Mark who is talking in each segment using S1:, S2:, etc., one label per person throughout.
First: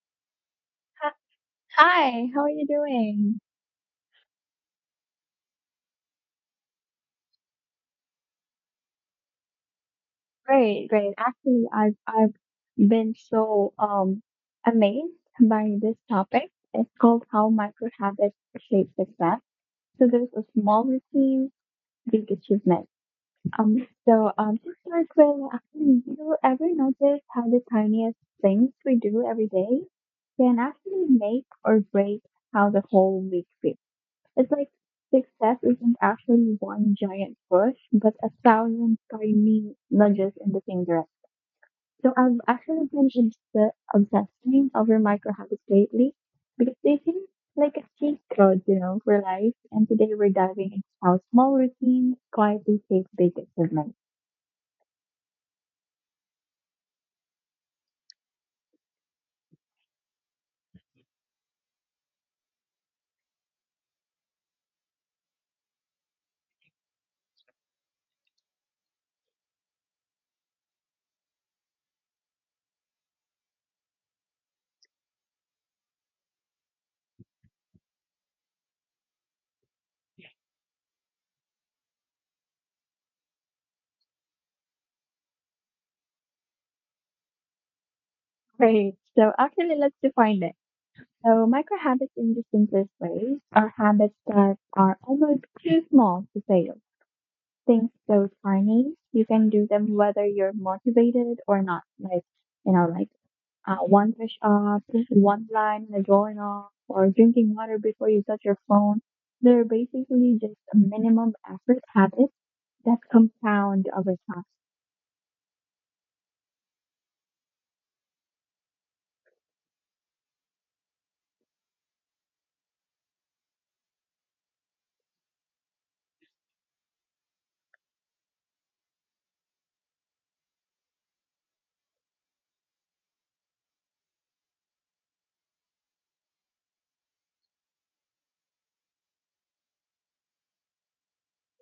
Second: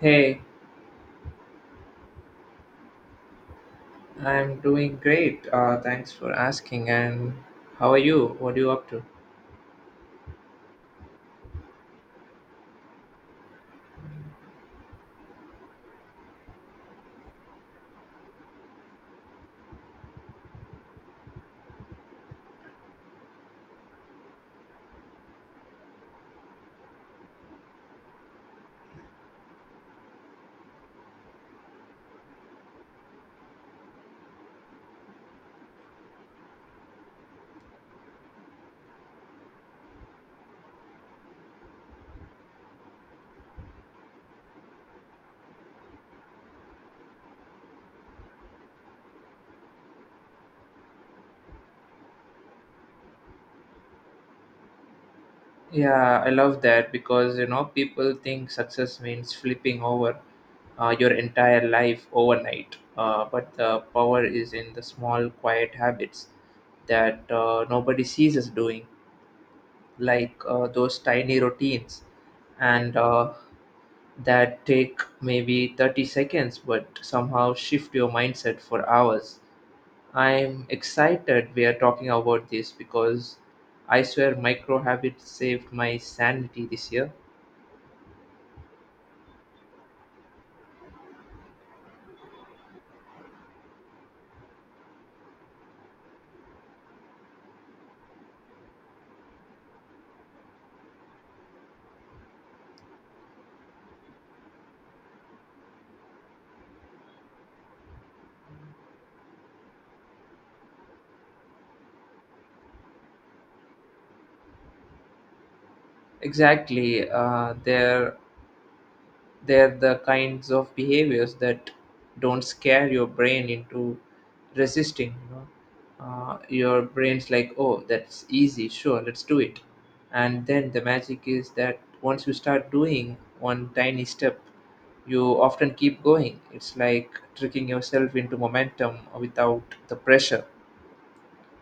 S1: Hey,
S2: Uh, Hi, how are you doing?
S1: I'm doing great. Thanks for asking. And how are you? What are you up to?
S2: Great, great. Actually, I've been so amazed by this topic. It's called How Micro Habits Shape Success. So there's a small routine, big achievement. To start with, actually, do you ever notice how the tiniest things we do every day can actually make or break how the whole week feels? It's like success isn't actually one giant push, but a thousand tiny nudges in the same direction. So I've actually been obsessing over micro habits lately because they seem like a cheat code, for life. And today we're diving into how small routines quietly shape big achievements.
S1: Yeah, I love that because you know people think success means flipping over your entire life overnight. But the power is in the small, quiet habits that nobody sees us doing, like those tiny routines, and that take maybe 30 seconds, but somehow shift your mindset for hours. I'm excited we are talking about this because I swear micro habits saved my sanity this year.
S2: Great. So actually, let's define it. So micro habits, in the simplest way, are habits that are almost too small to fail, things so tiny you can do them whether you're motivated or not. Like, you know, like one push up, one line in a drawing off, or drinking water before you touch your phone. They're basically just a minimum effort habit that compound over time.
S1: Exactly, they're the kinds of behaviors that don't scare your brain into resisting. You know, your brain's like, "Oh, that's easy. Sure, let's do it." And then the magic is that once you start doing one tiny step, you often keep going. It's like tricking yourself into momentum without the pressure.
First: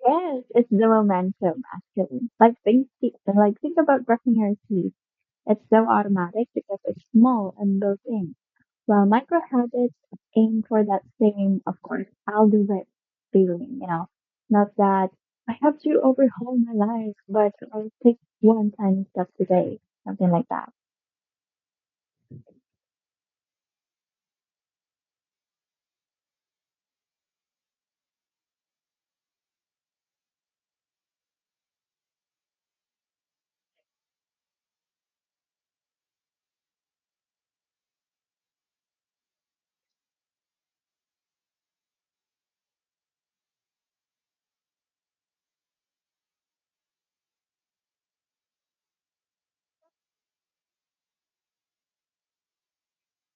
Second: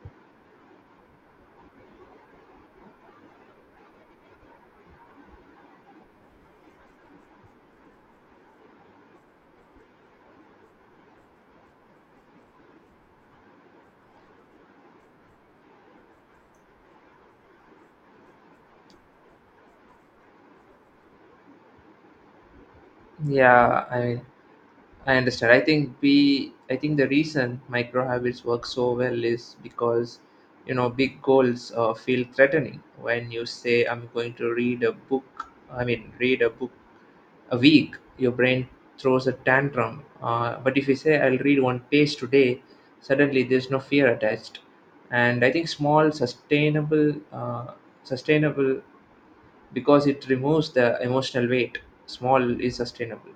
S2: Yes, it's the momentum actually. Like think about brushing your teeth. It's so automatic because it's small and built in. While micro habits aim for that same "of course, I'll do it" feeling, Not that I have to overhaul my life, but I'll take one tiny step today, something like that.
S1: Yeah, I mean, I understand. I think the reason micro habits work so well is because you know big goals feel threatening. When you say I'm going to read a book a week, your brain throws a tantrum, but if you say I'll read one page today, suddenly there's no fear attached. And I think small sustainable sustainable because it removes the emotional weight. Small is sustainable.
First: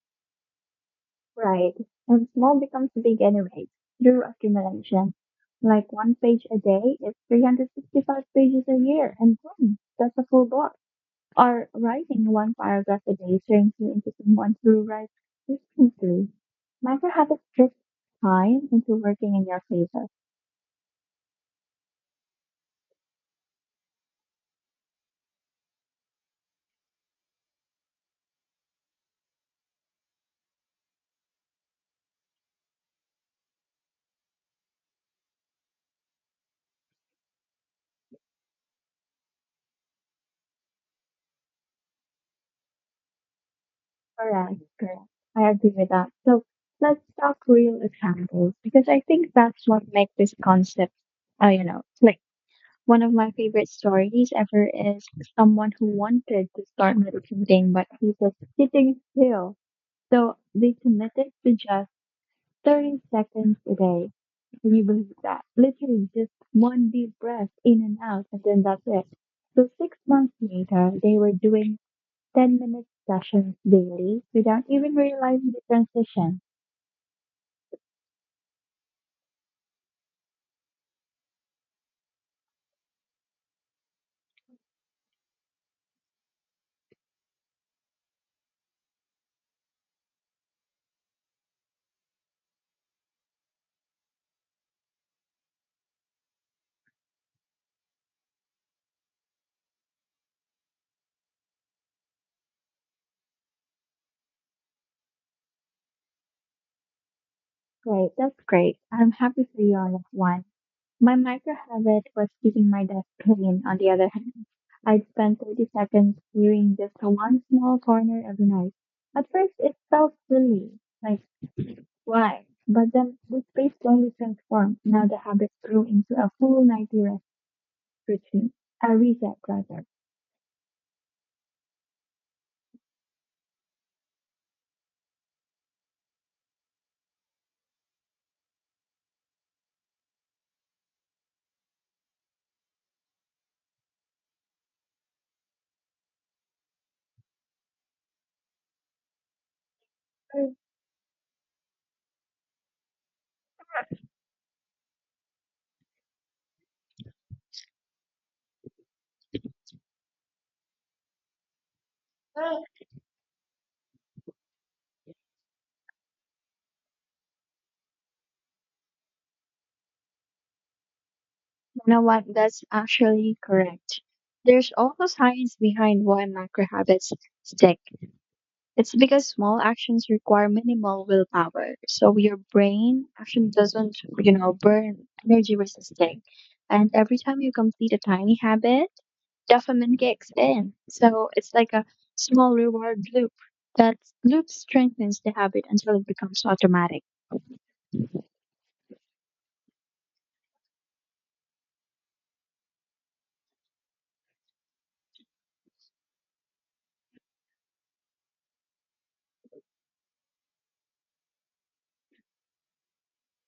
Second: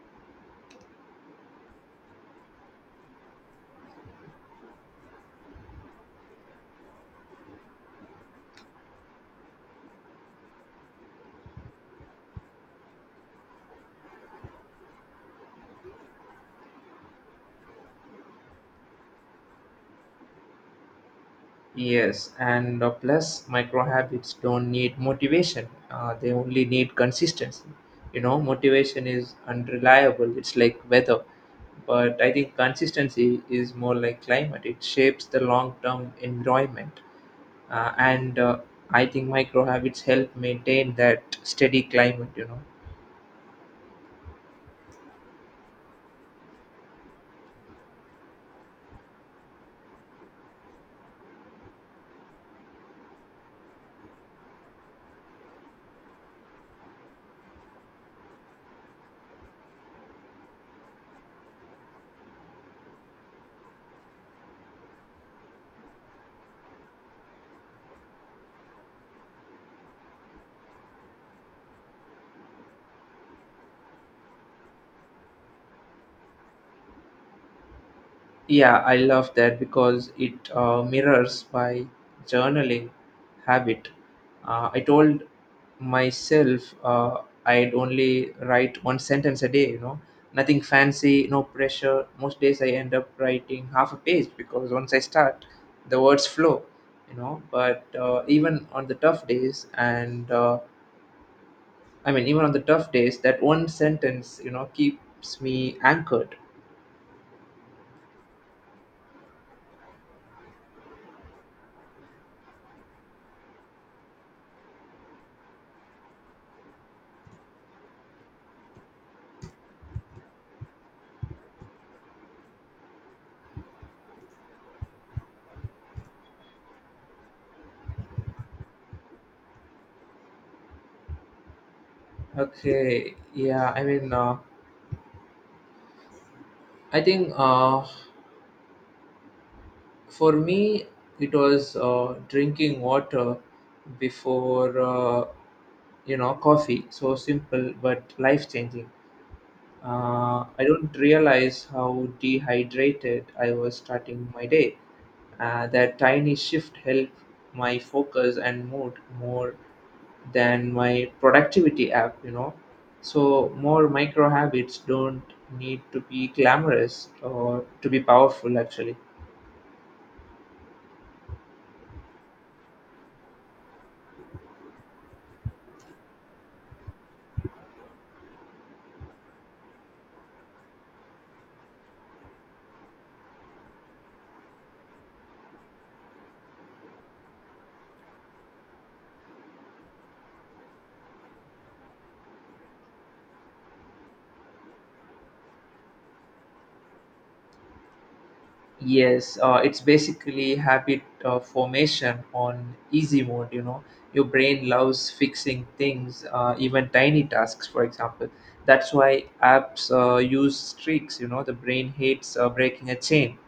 S2: Right. And small becomes big anyway, through accumulation. Like one page a day is 365 pages a year, and boom, that's a full book. Or writing one paragraph a day turns you into someone who writes frequently. Microhabits shift time into working in your favor.
S1: Yes, and plus micro habits don't need motivation. They only need consistency. You know, motivation is unreliable. It's like weather. But I think consistency is more like climate. It shapes the long-term environment. And I think micro habits help maintain that steady climate, you know.
S2: Correct, correct. I agree with that. So let's talk real examples because I think that's what makes this concept, click. One of my favorite stories ever is someone who wanted to start meditating, but he was sitting still. So they committed to just 30 seconds a day. Can you believe that? Literally just one deep breath in and out, and then that's it. So 6 months later, they were doing 10-minute sessions daily without even realizing the transition.
S1: Yeah, I love that because it mirrors my journaling habit. I told myself I'd only write one sentence a day, you know, nothing fancy, no pressure. Most days I end up writing half a page because once I start, the words flow, you know. But even on the tough days, and I mean, even on the tough days, that one sentence, you know, keeps me anchored.
S2: Great, that's great. I'm happy for you all of one. My micro habit was keeping my desk clean, on the other hand. I'd spend 30 seconds clearing just one small corner every night. At first, it felt silly, like, why? But then this space slowly transformed. Now the habit grew into a full nightly rest routine, a reset rather.
S1: Okay, yeah, I mean, I think for me, it was drinking water before, you know, coffee. So simple, but life changing.
S2: You
S1: I don't realize how dehydrated I was starting my day. That tiny shift helped my focus and mood more than my productivity app, you know. So, more micro habits don't need to be glamorous or to be powerful, actually.
S2: know what? That's actually correct. There's also science behind why macro habits stick. It's because small actions require minimal willpower. So your brain actually doesn't, burn energy resisting. And every time you complete a tiny habit, dopamine kicks in. So it's like a small reward loop. That loop strengthens the habit until it becomes automatic.
S1: Yes, it's basically habit formation on easy mode. You know, your brain loves fixing things, even tiny tasks, for example. That's why apps use streaks. You know, the brain hates breaking a chain.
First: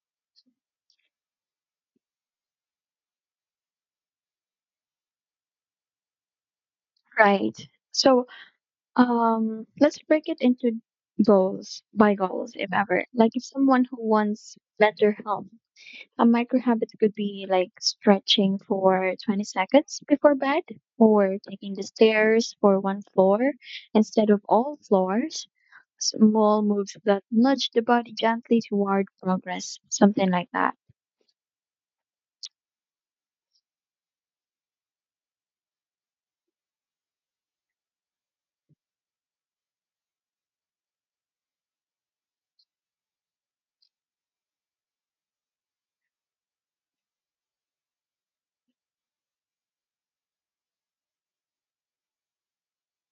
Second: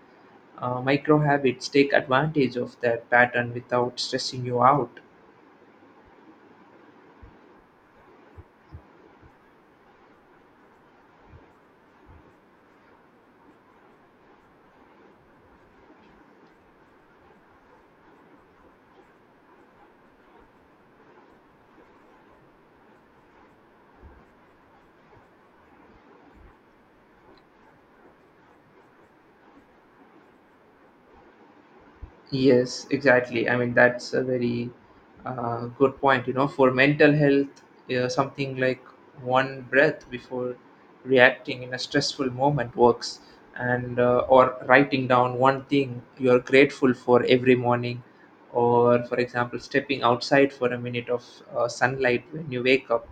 S1: Micro habits take advantage of that pattern without stressing you out.
S2: Right. So let's break it into goals by goals, if ever. Like if someone who wants better health, a micro habit could be like stretching for 20 seconds before bed or taking the stairs for one floor instead of all floors. Small moves that nudge the body gently toward progress, something like that.
S1: Yes, exactly. I mean, that's a very good point. You know, for mental health, something like one breath before reacting in a stressful moment works, and or writing down one thing you're grateful for every morning, or for example, stepping outside for a minute of sunlight when you wake up.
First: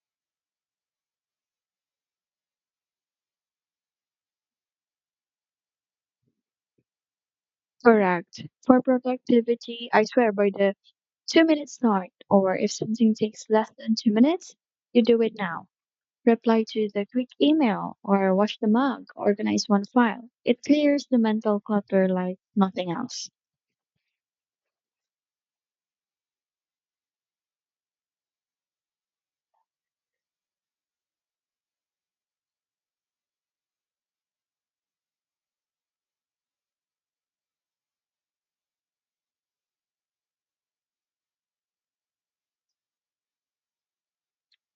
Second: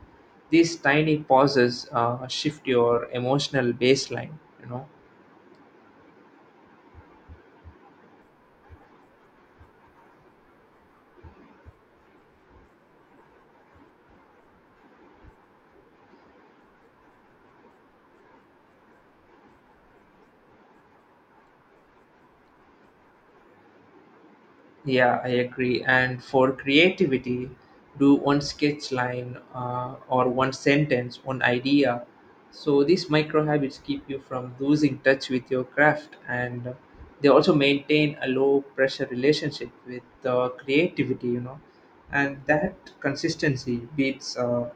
S1: These tiny pauses shift your emotional baseline. You know.
S2: Correct. For productivity, I swear by the 2 minutes start, or if something takes less than 2 minutes, you do it now. Reply to the quick email or wash the mug, organize one file. It clears the mental clutter like nothing else.
S1: Yeah, I agree. And for creativity, do one sketch line or one sentence, one idea. So these micro habits keep you from losing touch with your craft, and they also maintain a low pressure relationship with creativity. You know, and that consistency beats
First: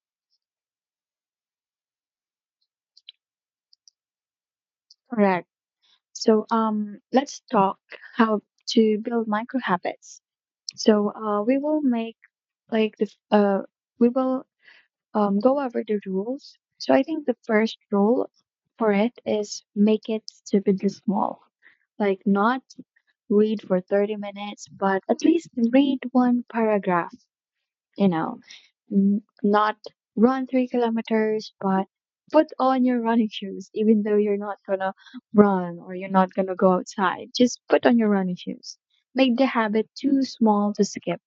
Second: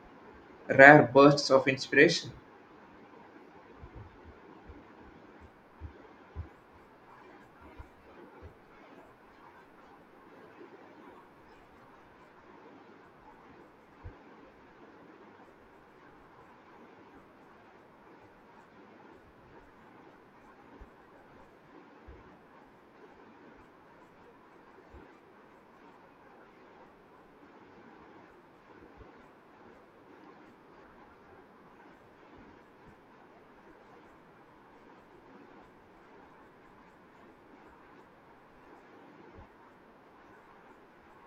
S1: rare bursts of inspiration.
S2: Correct. Let's talk how to build micro habits. So we will make like the f- We will go over the rules. So I think the first rule for it is make it stupidly small. Like not read for 30 minutes, but at least read one paragraph, you know, not run 3 kilometers, but put on your running shoes, even though you're not gonna run or you're not gonna go outside. Just put on your running shoes. Make the habit too small to skip.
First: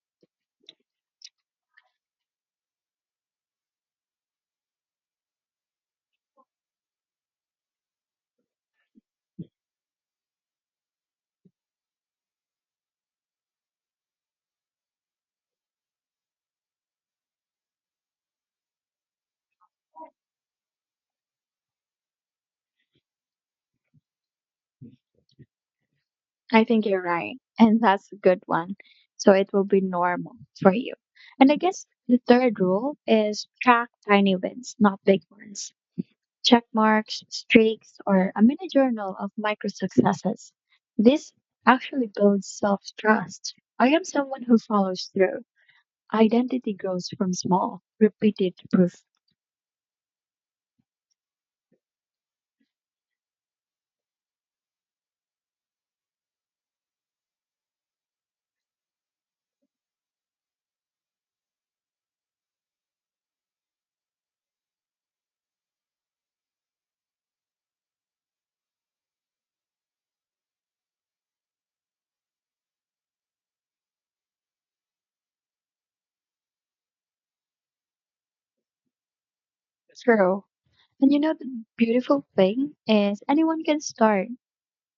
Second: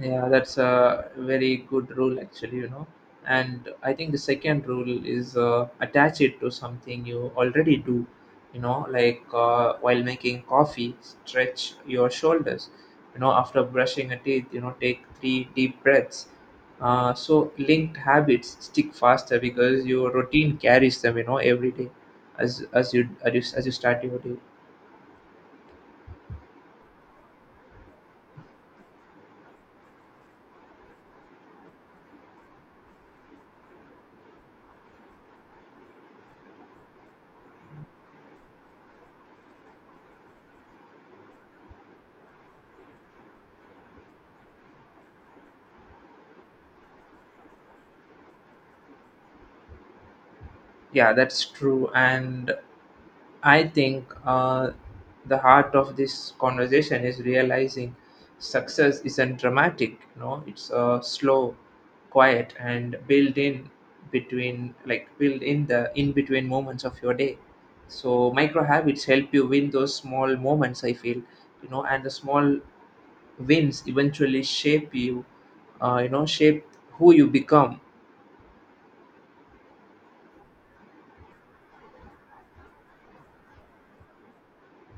S1: Yeah, that's a very good rule actually, you know. And I think the second rule is attach it to something you already do, you know, like while making coffee, stretch your shoulders, you know, after brushing your teeth, you know, take three deep breaths. So linked habits stick faster because your routine carries them, you know, every day as you start your day.
S2: I think you're right. And that's a good one. So it will be normal for you. And I guess the third rule is track tiny wins, not big ones, check marks, streaks, or a mini journal of micro successes. This actually builds self trust. I am someone who follows through. Identity grows from small, repeated proof
S1: Yeah, that's true. And I think the heart of this conversation is realizing success isn't dramatic. You know, it's slow, quiet, and built in between, like built in the in between moments of your day. So micro habits help you win those small moments. I feel, you know, and the small wins eventually shape you. You know, shape who you become.
S2: through. And you know, the beautiful thing is anyone can start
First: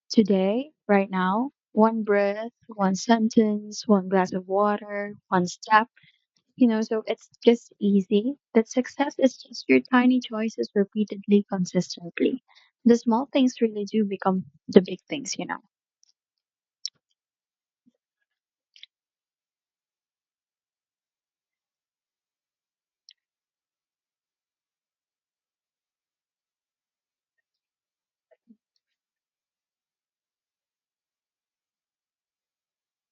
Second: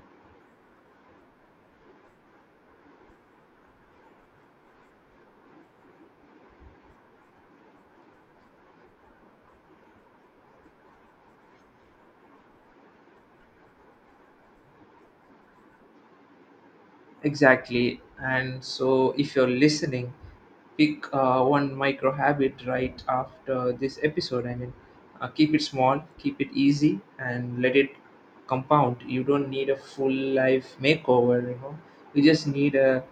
S2: today, right now, one breath, one sentence, one glass of water, one step. You know, so it's just easy that success is just your tiny choices repeatedly, consistently. The small things really do become the big things,
S1: Exactly. And so, if you're listening, pick one micro habit right after this episode. I mean, keep it small, keep it easy, and let it compound. You don't need a full life makeover, you know. You just need a,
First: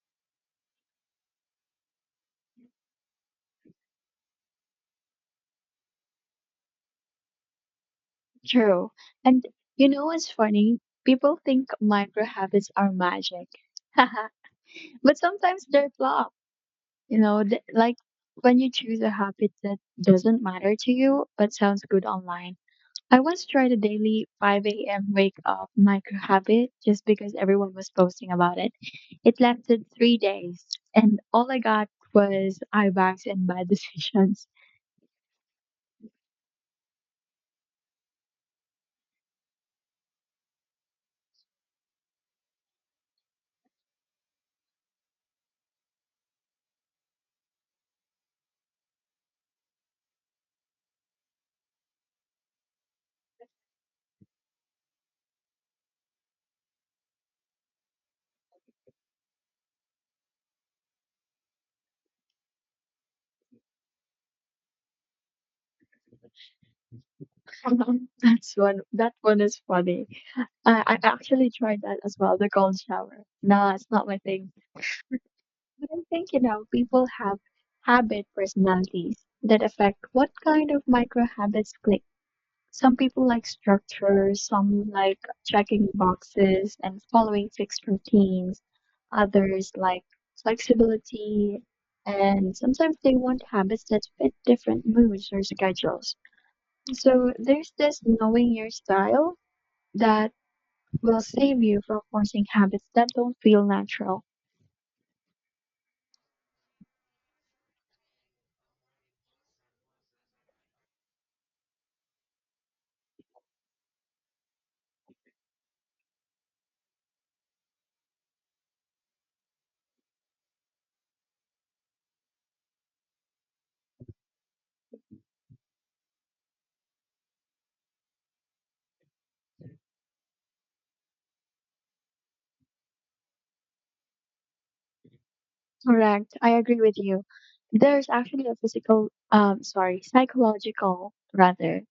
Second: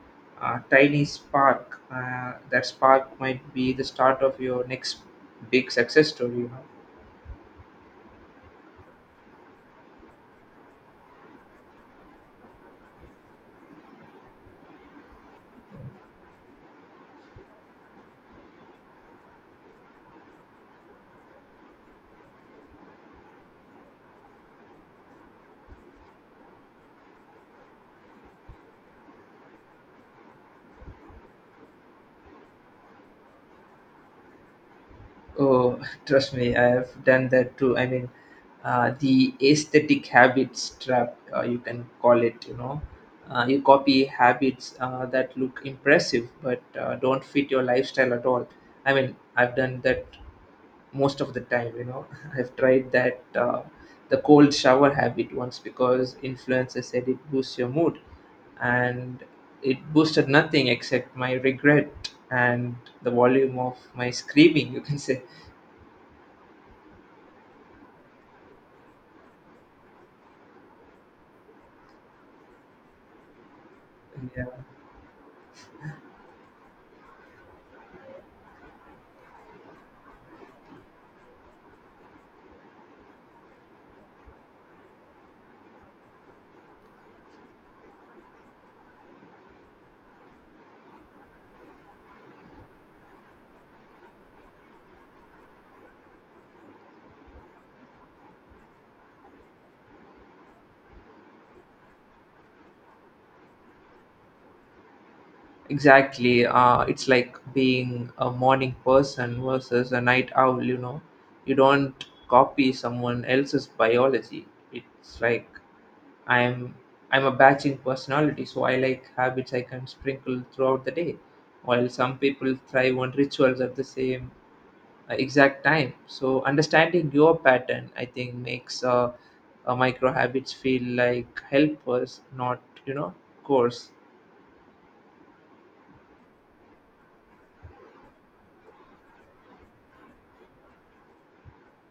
S1: tiny spark. That spark might be the start of your next big success story. You know?
S2: True. And you know what's funny? People think micro habits are magic. But sometimes they're flawed. Like when you choose a habit that doesn't matter to you but sounds good online. I once tried a daily 5 a.m. wake up micro habit just because everyone was posting about it. It lasted 3 days, and all I got was eye bags and bad decisions.
S1: Oh, trust me, I have done that too. I mean, the aesthetic habits trap, you can call it, you know. You copy habits that look impressive but don't fit your lifestyle at all. I mean, I've done that most of the time, you know. I've tried that, the cold shower habit once because influencers said it boosts your mood, and it boosted nothing except my regret and the volume of my screaming, you can say.
S2: That's one. That one is funny. I actually tried that as well. The cold shower. No, it's not my
S1: Yeah.
S2: thing. But I think, people have habit personalities that affect what kind of micro habits click. Some people like structure, some like checking boxes and following fixed routines, others like flexibility, and sometimes they want habits that fit different moods or schedules. So there's this knowing your style that will save you from forcing habits that don't feel natural.
S1: Exactly. It's like being a morning person versus a night owl, you know. You don't copy someone else's biology. It's like I'm I'm a batching personality, so I like habits I can sprinkle throughout the day, while some people thrive on rituals at the same exact time. So understanding your pattern, I think, makes micro habits feel like helpers, not, you know, course.
S2: Correct. I agree with you. There's actually a physical, sorry, psychological rather,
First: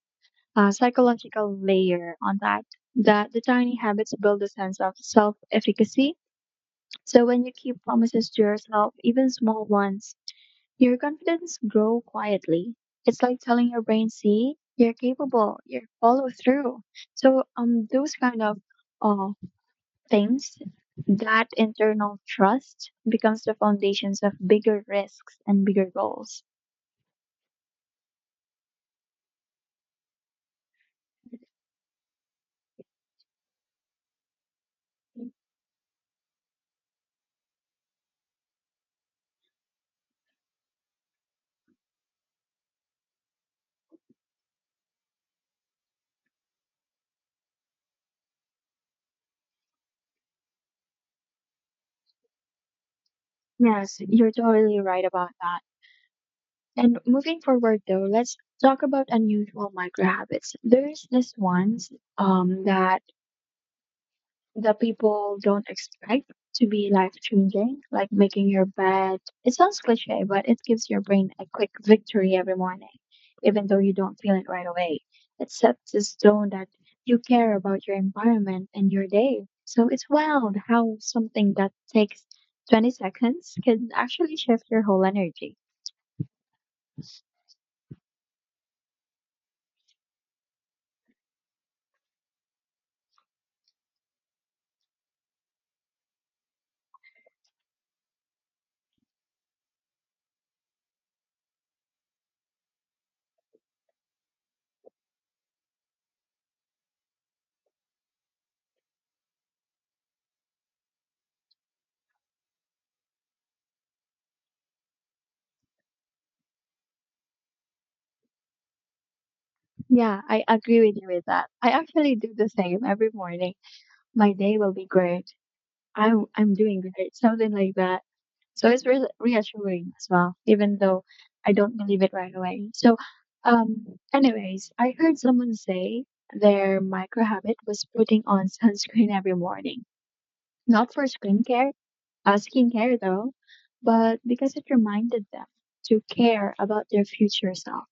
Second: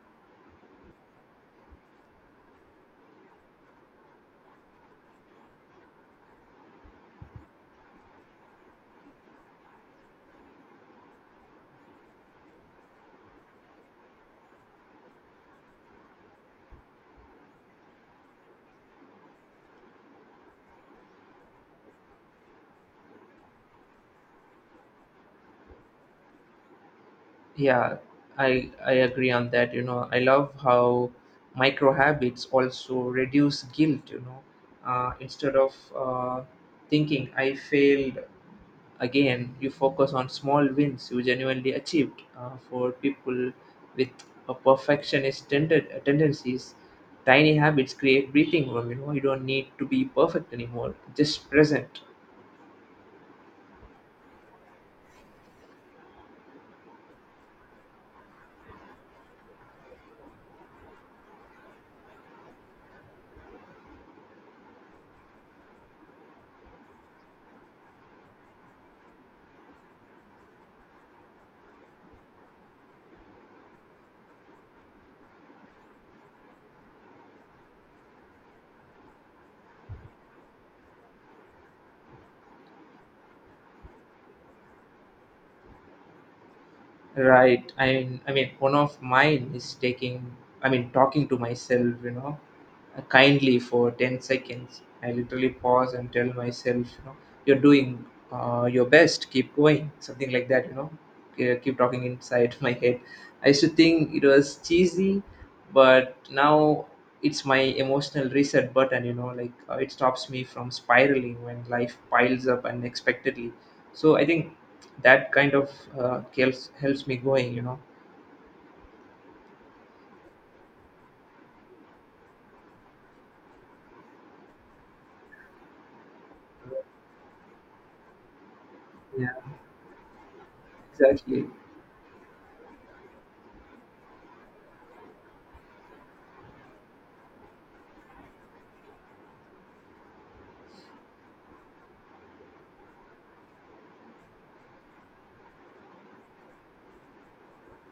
S2: psychological layer on that. That the tiny habits build a sense of self-efficacy. So when you keep promises to yourself, even small ones, your confidence grow quietly. It's like telling your brain, "See, you're capable. You follow through." So those kind of uh, things, that internal trust becomes the foundations of bigger risks and bigger goals.
S1: Yeah, I agree on that. You know, I love how micro habits also reduce guilt. You know, instead of thinking I failed again, you focus on small wins you genuinely achieved. For people with a perfectionist tendencies, tiny habits create breathing room. You know, you don't need to be perfect anymore, just present.
S2: Yes, you're totally right about that. And moving forward, though, let's talk about unusual micro habits. There's this one's that That people don't expect to be life changing, like making your bed. It sounds cliche, but it gives your brain a quick victory every morning, even though you don't feel it right away. It sets the tone that you care about your environment and your day. So it's wild how something that takes 20 seconds can actually shift your whole energy.
S1: Right. One of mine is taking. I mean, talking to myself. You know, kindly for 10 seconds. I literally pause and tell myself, you know, you're doing your best. Keep going. Something like that. You know, keep talking inside my head. I used to think it was cheesy, but now it's my emotional reset button. You know, like it stops me from spiraling when life piles up unexpectedly. So I think that kind of helps me going, you know.
S2: Yeah, I agree with you with that. I actually do the same every morning. My day will be great, I'm doing great, something like that. So it's
S1: Yeah,
S2: reassuring as well, even though
S1: exactly.
S2: I don't believe it right away. Um, Anyways, I heard someone say their micro habit was putting on sunscreen every morning, not for skincare, skincare though, but because it reminded them to care about their future self.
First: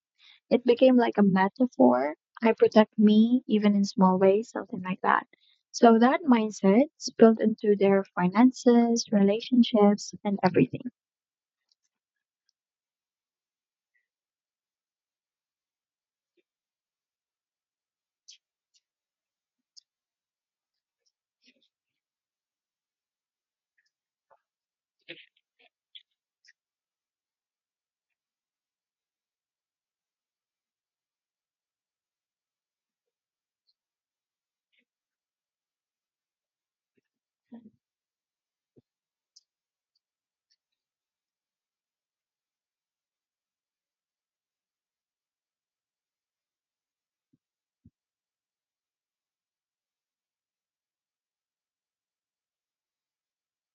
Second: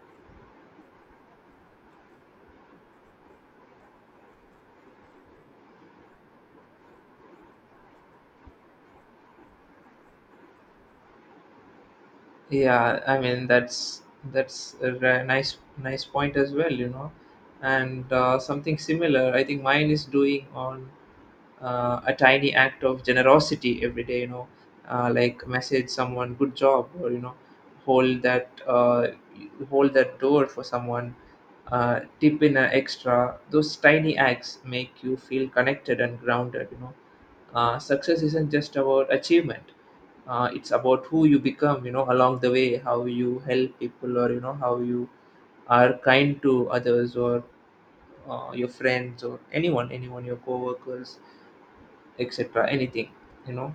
S2: It became like a metaphor. I protect me even in small ways, something like that. So that mindset spilled into their finances, relationships, and everything.
S1: Yeah, I mean that's a nice point as well, you know. And something similar, I think mine is doing on a tiny act of generosity every day, you know. Like message someone good job, or you know, hold that uh, hold that door for someone, tip in an extra. Those tiny acts make you feel connected and grounded, you know. Success isn't just about achievement, it's about who you become, you know, along the way. How you help people, or you know how you are kind to others, or your friends, or anyone, your coworkers, etc. Anything, you know.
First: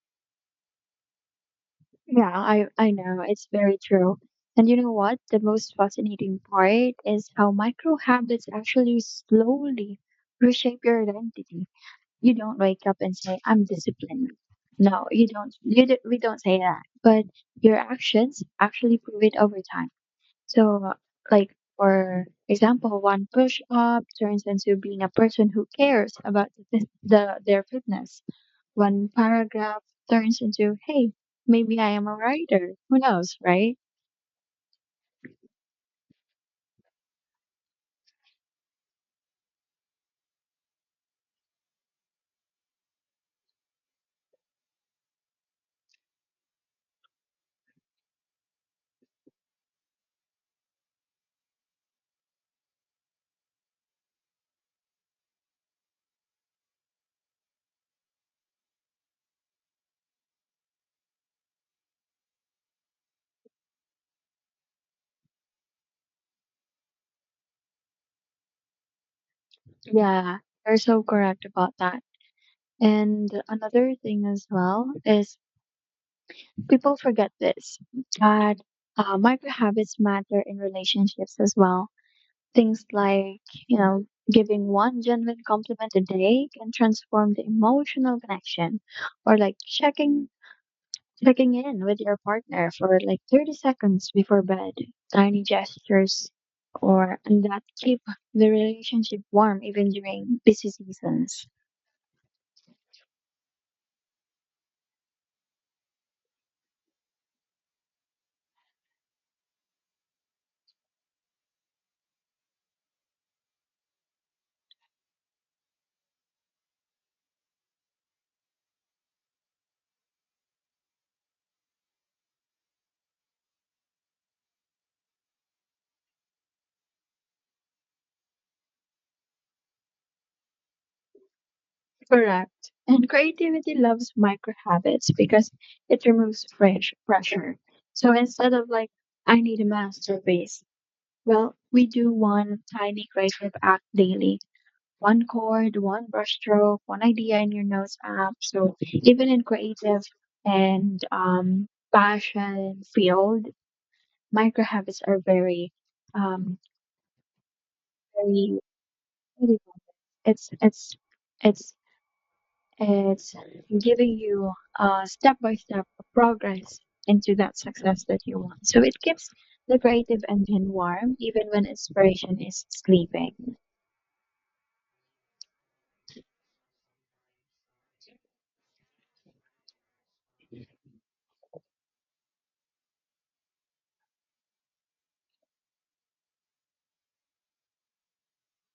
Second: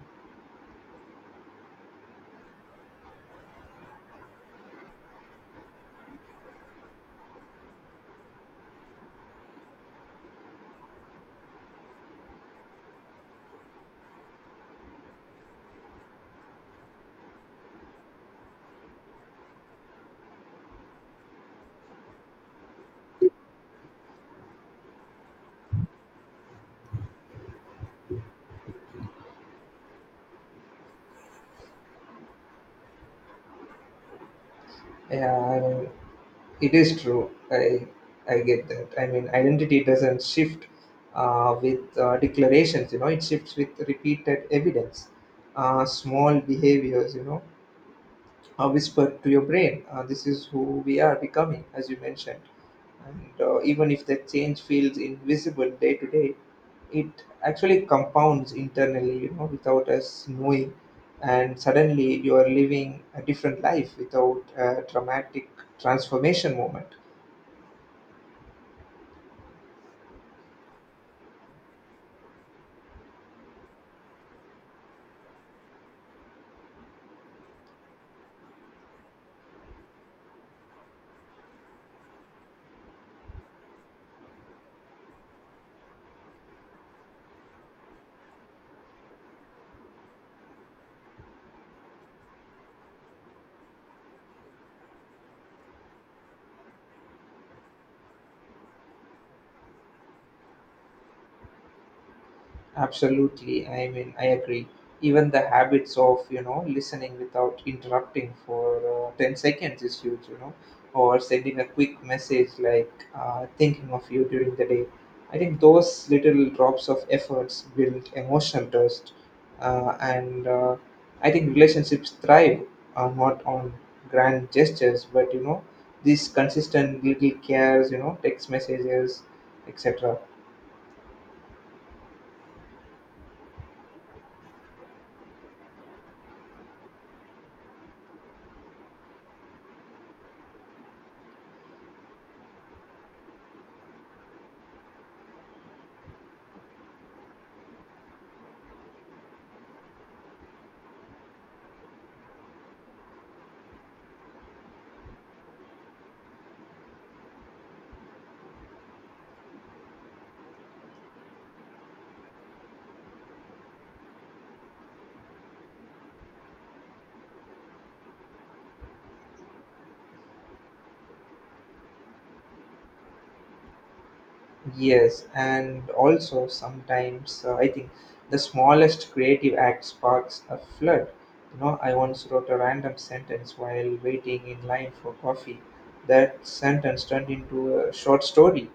S2: Yeah, I know. It's very true. And you know what? The most fascinating part is how micro habits actually slowly reshape your identity. You don't wake up and say, "I'm disciplined." No, you don't. You do, we don't say that. But your actions actually prove it over time. So, like, for example, one push up turns into being a person who cares about their fitness. One paragraph turns into, hey, maybe I am a writer. Who knows, right?
S1: Yeah, I mean, it is true. I get that. I mean, identity doesn't shift with declarations. You know, it shifts with repeated evidence, small behaviors. You know, a whisper to your brain. This is who we are becoming, as you mentioned. And even if the change feels invisible day to day, it actually compounds internally, you know, without us knowing. And suddenly you are living a different life without a dramatic transformation moment.
S2: Yeah, you're so correct about that. And another thing as well is people forget this, but micro habits matter in relationships as well. Things like, you know, giving one genuine compliment a day can transform the emotional connection, or like checking in with your partner for like 30 seconds before bed. Tiny gestures or and that keep the relationship warm even during busy seasons.
S1: Absolutely. I mean, I agree. Even the habits of, you know, listening without interrupting for 10 seconds is huge, you know, or sending a quick message like thinking of you during the day. I think those little drops of efforts build emotional trust. And I think relationships thrive not on grand gestures, but, you know, these consistent little cares, you know, text messages, etc.
S2: Correct. And creativity loves micro habits because it removes fresh pressure. So instead of like, I need a masterpiece, well, we do one tiny creative act daily. One chord, one brushstroke, one idea in your notes app. So even in creative and passion field, micro habits are very, um, very. It's it's it's it's giving you a step by step progress into that success that you want. So it keeps the creative engine warm even when inspiration is sleeping.
S1: Yes, and also sometimes I think the smallest creative act sparks a flood. You know, I once wrote a random sentence while waiting in line for coffee. That sentence turned into a short story,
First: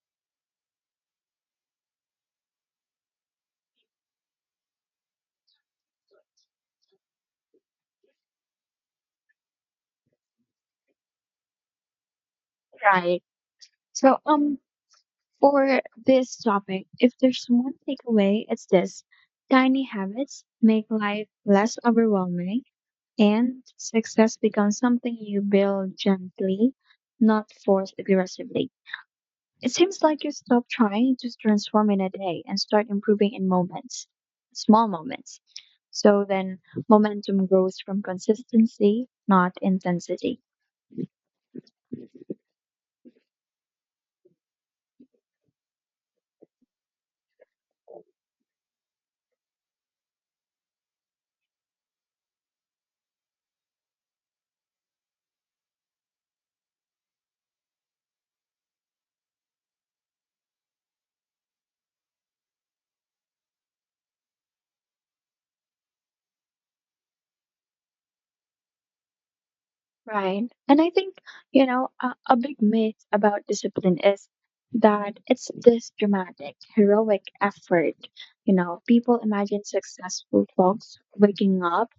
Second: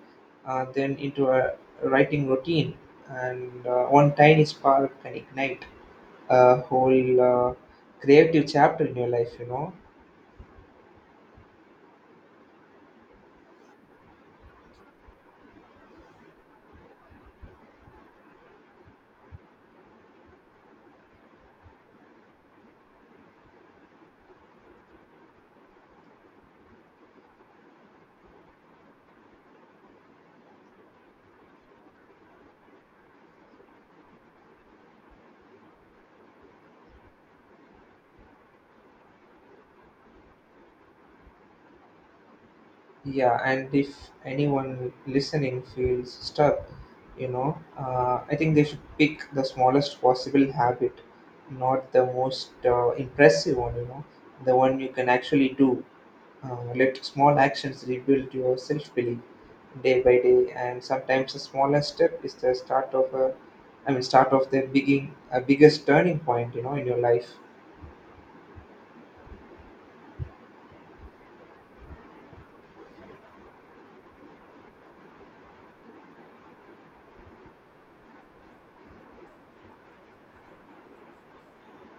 S1: then into a writing routine, and one tiny spark can ignite a whole creative chapter in your life, you know.
S2: Right. So, um, For this topic, if there's one takeaway, it's this: tiny habits make life less overwhelming, and success becomes something you build gently, not forced aggressively. It seems like you stop trying to transform in a day and start improving in moments, small moments. So then, momentum grows from consistency, not intensity.
S1: Yeah, and if anyone listening feels stuck, you know, I think they should pick the smallest possible habit, not the most impressive one, you know, the one you can actually do. Let small actions rebuild your self belief day by day, and sometimes the smallest step is the start of the beginning, a biggest turning point, you know, in your life.
S2: Right. And I think, a big myth about discipline is that it's this dramatic, heroic effort. You know, people imagine successful folks waking up,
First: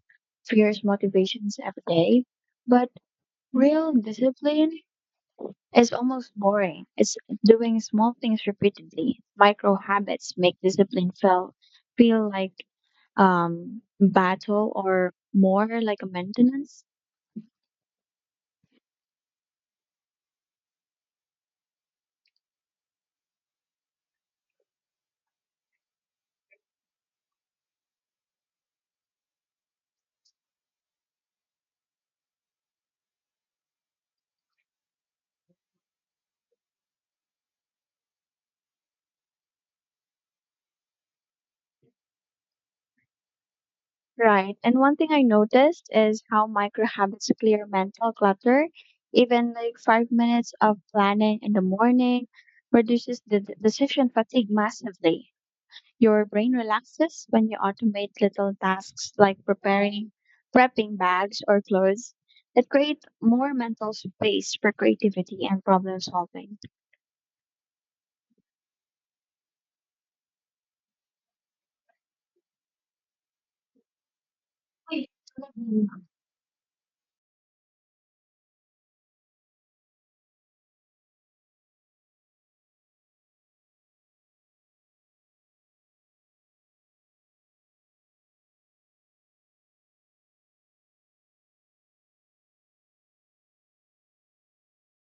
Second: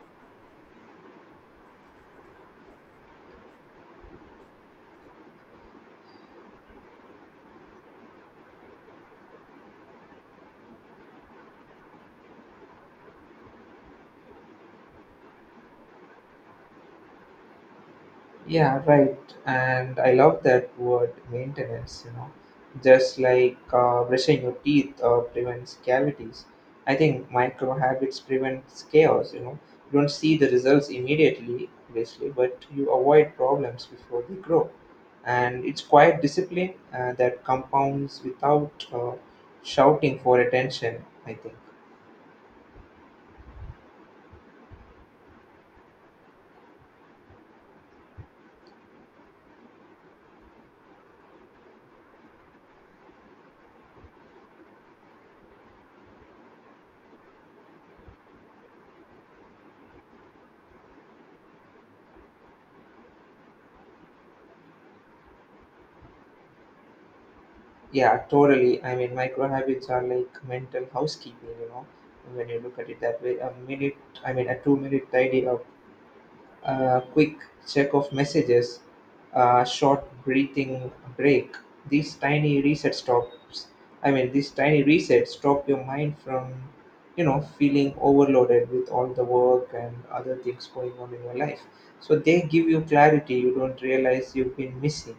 S2: fierce motivations every day. But real discipline is almost boring. It's doing small things repeatedly. Micro habits make discipline feel like battle or more like a maintenance.
S1: Yeah, right. And I love that word maintenance, you know, just like brushing your teeth prevents cavities. I think micro habits prevents chaos, you know. You don't see the results immediately, obviously, but you avoid problems before they grow. And it's quiet discipline that compounds without shouting for attention, I think.
S2: Right. And one thing I noticed is how micro habits clear mental clutter. Even like 5 minutes of planning in the morning reduces the decision fatigue massively. Your brain relaxes when you automate little tasks like preparing, prepping bags or clothes. It creates more mental space for creativity and problem solving.
S1: Yeah, totally. I mean, micro habits are like mental housekeeping, you know, when you look at it that way. A 2 minute tidy up,
S2: Mm.
S1: a quick check of messages, a short breathing break. These tiny reset stops, these tiny resets stop your mind from, you know, feeling overloaded with all the work and other things going on in your life. So they give you clarity you don't realize you've been missing.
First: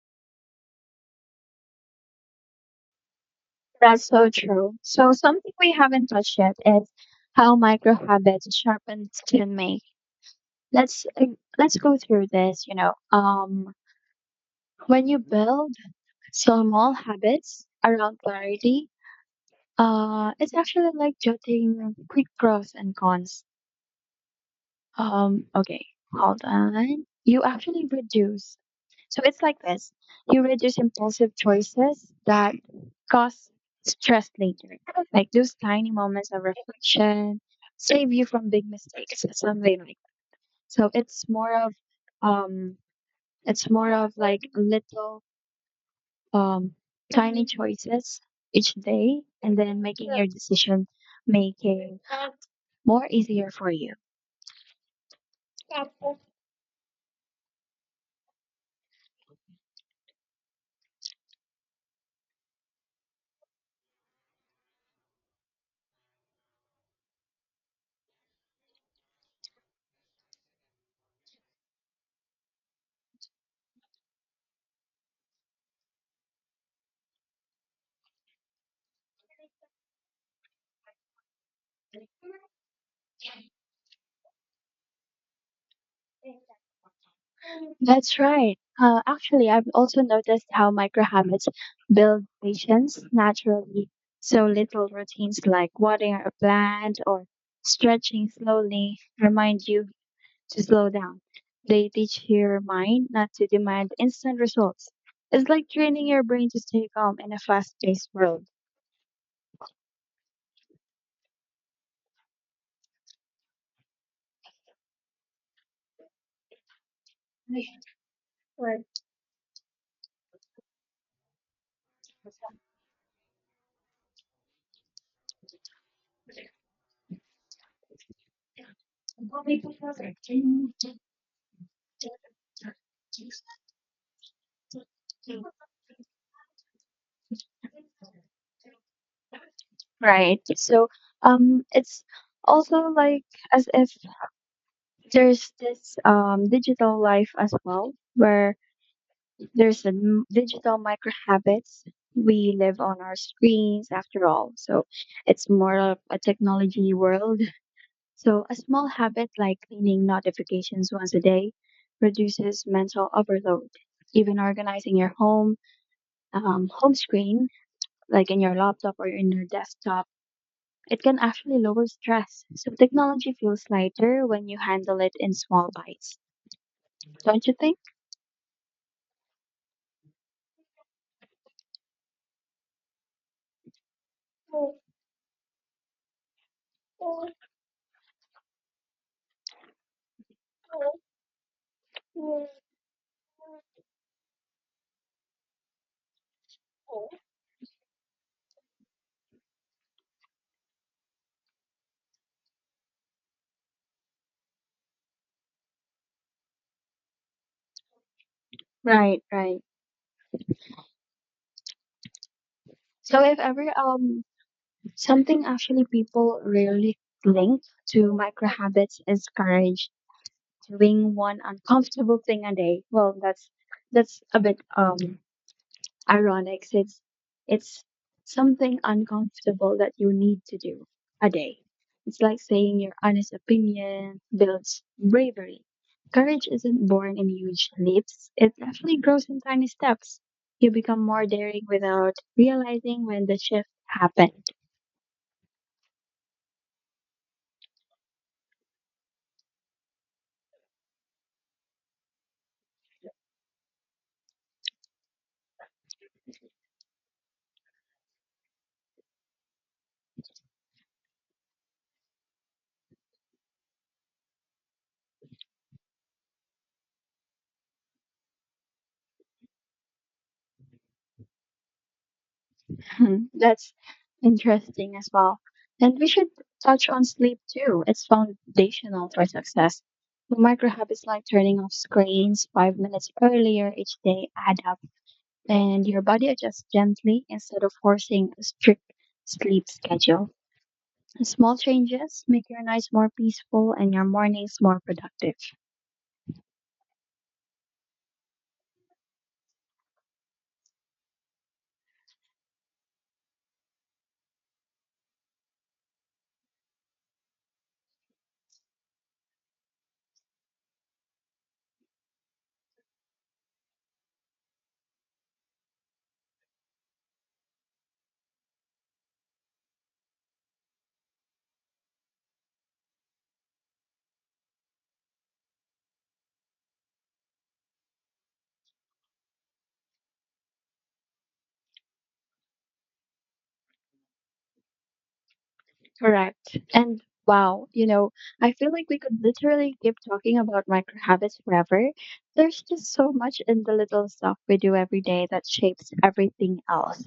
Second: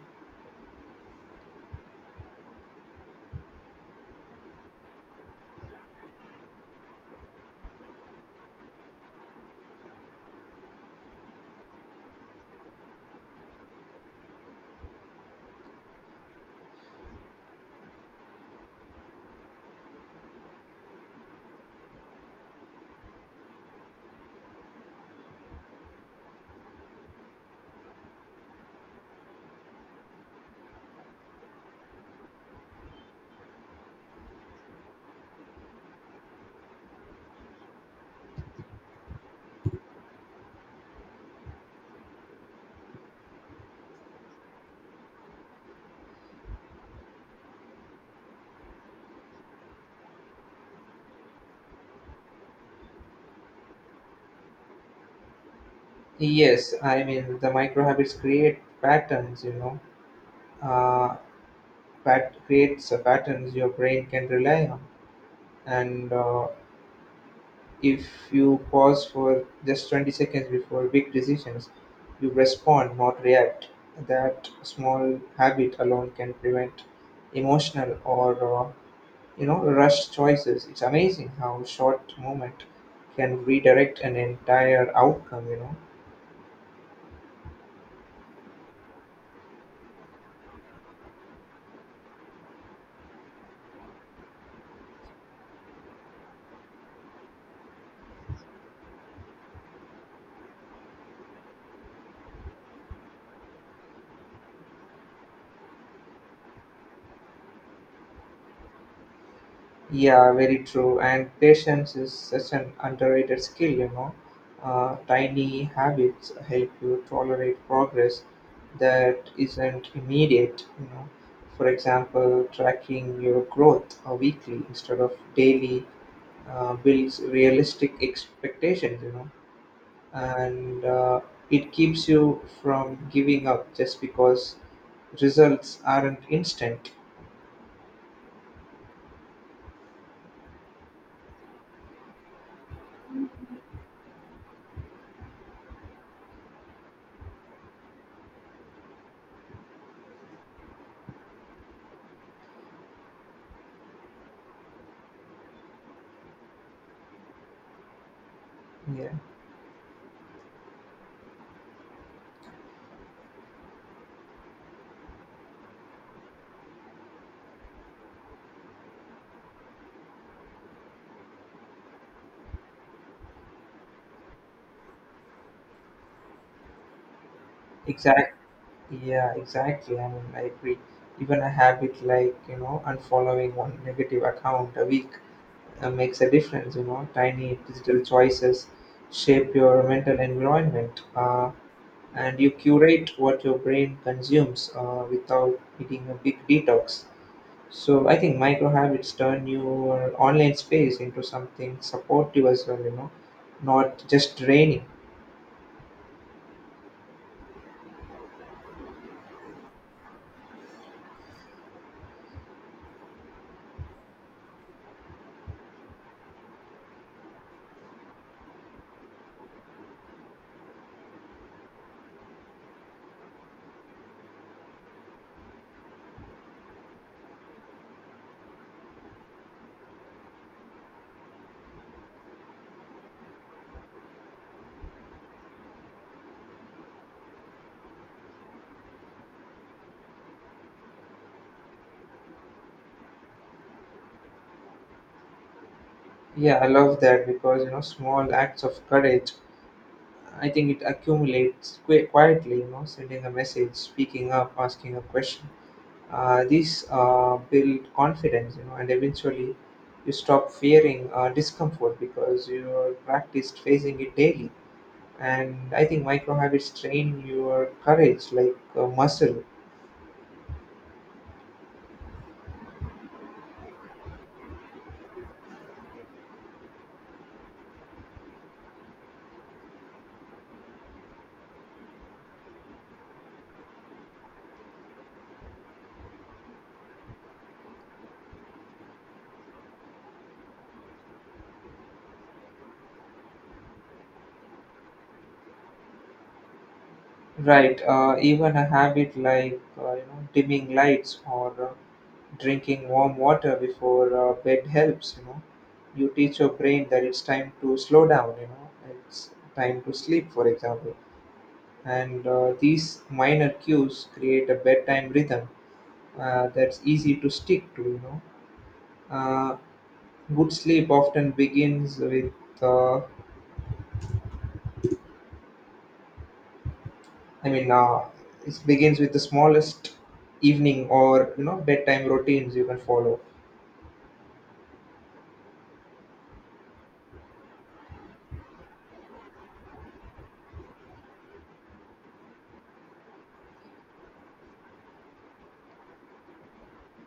S2: That's so true. So something we haven't touched yet is how micro habits sharpen decision making. Let's let's go through this, you know. When you build small habits around clarity, it's actually like jotting quick pros and cons. Okay, hold on, you actually reduce, so it's like this, you reduce impulsive choices that cause stress later, like those tiny moments of reflection save you from big mistakes, something like that. So it's more of, um it's more of like little, um, tiny choices each day, and then making your decision making more easier for you.
S1: Yes, I mean the micro habits create patterns. You know, uh, pat creates patterns your brain can rely on. And if you pause for just 20 seconds before big decisions, you respond, not react. That small habit alone can prevent emotional or you know rush choices. It's amazing how short moment can redirect an entire outcome. You know.
S2: That's right. Actually, I've also noticed how micro habits build patience naturally. So little routines like watering a plant or stretching slowly remind you to slow down. They teach your mind not to demand instant results. It's like training your brain to stay calm in a fast paced world.
S1: Yeah, very true. And patience is such an underrated skill, you know. Tiny habits help you tolerate progress that isn't immediate, you know. For example, tracking your growth weekly instead of daily builds realistic expectations, you know, and it keeps you from giving up just because
S2: Mm.
S1: results aren't instant.
S2: Right. So it's also like, as if there's this digital life as well, where there's the digital micro habits. We live on our screens after all. So it's more of a technology world. So a small
S1: Yeah,
S2: habit like cleaning notifications once a day reduces mental overload. Even organizing your home home screen, like in your laptop or in your desktop, it can actually lower stress. So technology feels lighter when you handle it in small bites. Don't you think?
S1: exactly. Yeah, exactly. I mean, I agree. Even a habit like, you know, unfollowing one negative account a week makes a difference, you know. Tiny digital choices shape your mental environment, and you curate what your brain consumes without needing a big detox. So I think micro habits turn your online space into something supportive as well, you know, not just draining.
S2: Right. So if ever, something actually people rarely link to micro habits is courage, doing one uncomfortable thing a day. Well, that's a bit ironics. It's something uncomfortable that you need to do a day. It's like saying your honest opinion builds bravery. Courage isn't born in huge leaps. It actually grows in tiny steps. You become more daring without realizing when the shift happens.
S1: Yeah, I love that because, you know, small acts of courage I think it accumulates quietly, you know, sending a message, speaking up, asking a question. These build confidence, you know, and eventually you stop fearing discomfort because you are practiced facing it daily. And I think micro habits train your courage like a muscle.
S2: Mhm. That's interesting as well. And we should touch on sleep too. It's foundational for success. The micro habits like turning off screens 5 minutes earlier each day add up, and your body adjusts gently instead of forcing a strict sleep schedule. Small changes make your nights more peaceful and your mornings more productive.
S1: Right. Even a habit like you know dimming lights or drinking warm water before bed helps, you know, you teach your brain that it's time to slow down, you know, it's time to sleep for example, and these minor cues create a bedtime rhythm that's easy to stick to, you know. uh, Good sleep often begins with uh, i mean uh, it begins with the smallest evening or, you know, bedtime routines you can follow.
S2: Correct. And wow, you know, I feel like we could literally keep talking about micro habits forever. There's just so much in the little stuff we do every day that shapes everything else.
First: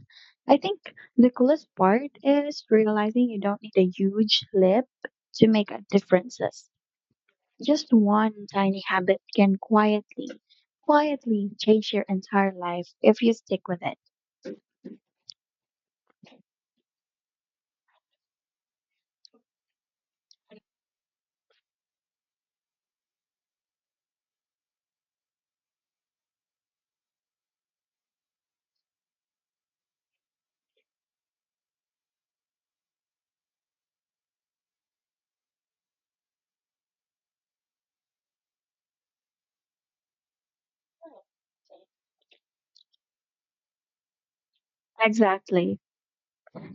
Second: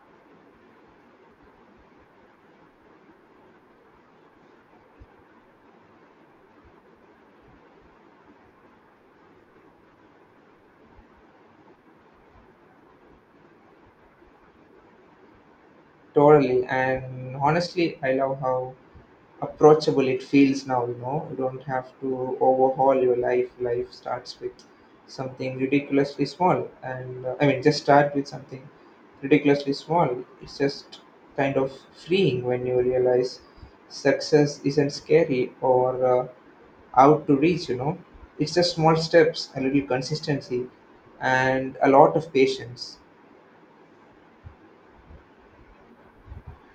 S2: I think the coolest part is realizing you don't need a huge leap to make a differences. Just one tiny habit can quietly change your entire life if you stick with it.
S1: Totally, and honestly, I love how approachable it feels now, you know. You don't have to overhaul your life. Life starts with something ridiculously small, and just start with something ridiculously small. It's just kind of freeing when you realize success isn't scary or uh, out to reach, you know. It's just small steps, a little consistency, and a lot of patience.
S2: Exactly.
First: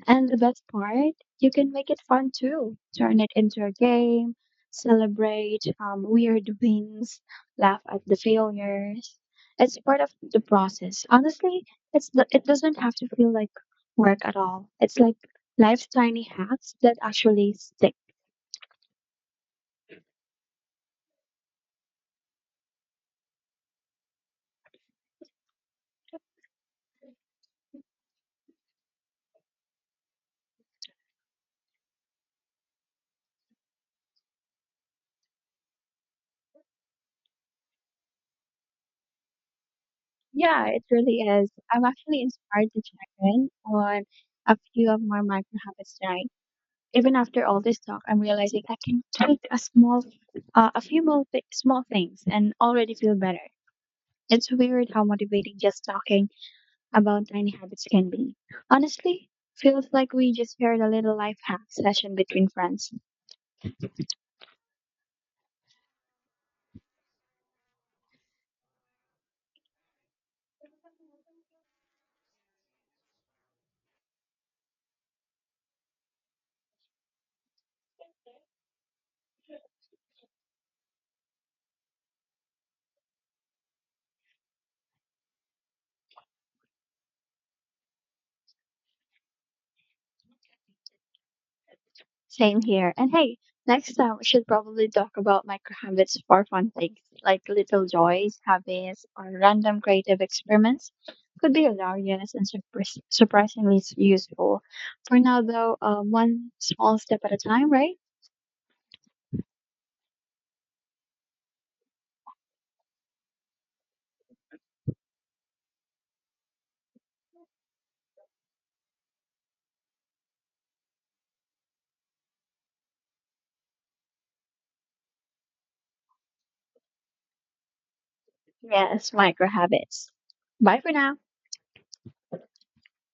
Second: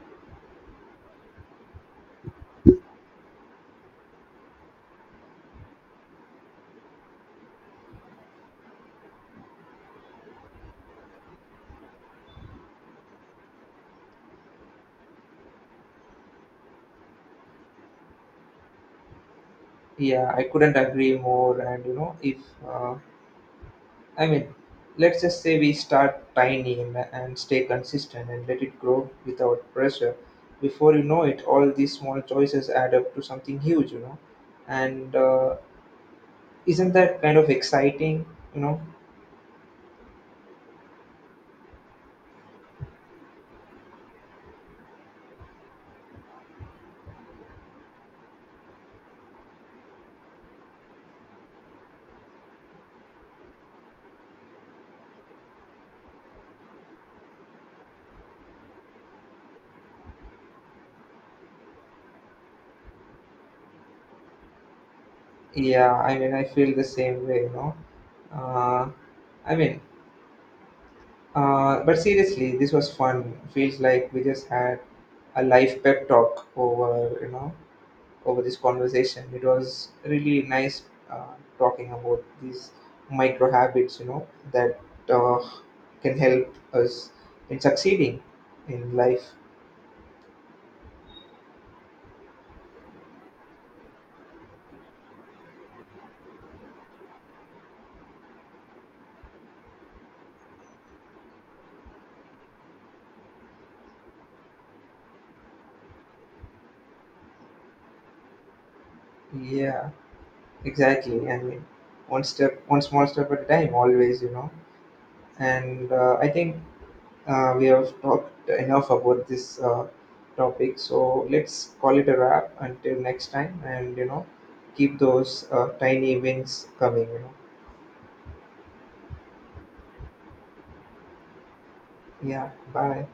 S2: And the best part, you can make it fun too. Turn it into a game, celebrate weird wins, laugh at the failures. It's part of the process. Honestly, it doesn't have to feel like work at all. It's like life's tiny hacks that actually stick.
S1: Yeah, I couldn't agree more. And you know, if uh, I mean, let's just say we start tiny and, stay consistent and let it grow without pressure. Before you know it, all these small choices add up to something huge, you know. And isn't that kind of exciting, you know?
S2: Yeah, it really is. I'm actually inspired to check in on a few of my micro habits tonight. Even after all this talk, I'm realizing I can tweak a small, a few more small things and already feel better. It's weird how motivating just talking about tiny habits can be. Honestly, feels like we just shared a little life hack session between friends.
S1: Yeah, I mean, I feel the same way, you know. Uh, I mean, but seriously, this was fun. Feels like we just had a life pep talk over, you know, over this conversation. It was really nice talking about these micro habits, you know, that uh, can help us in succeeding in life.
S2: Same here. And hey, next time we should probably talk about micro habits for fun things, like little joys, hobbies, or random creative experiments. Could be hilarious and surprisingly useful. For now, though, one small step at a time, right?
S1: Yeah, exactly. I mean, one small step at a time, always, you know. And I think we have talked enough about this topic, so let's call it a wrap until next time. And you know, keep those tiny wins coming. You know.
S2: Yes, micro habits. Bye for now.
S1: Yeah. Bye.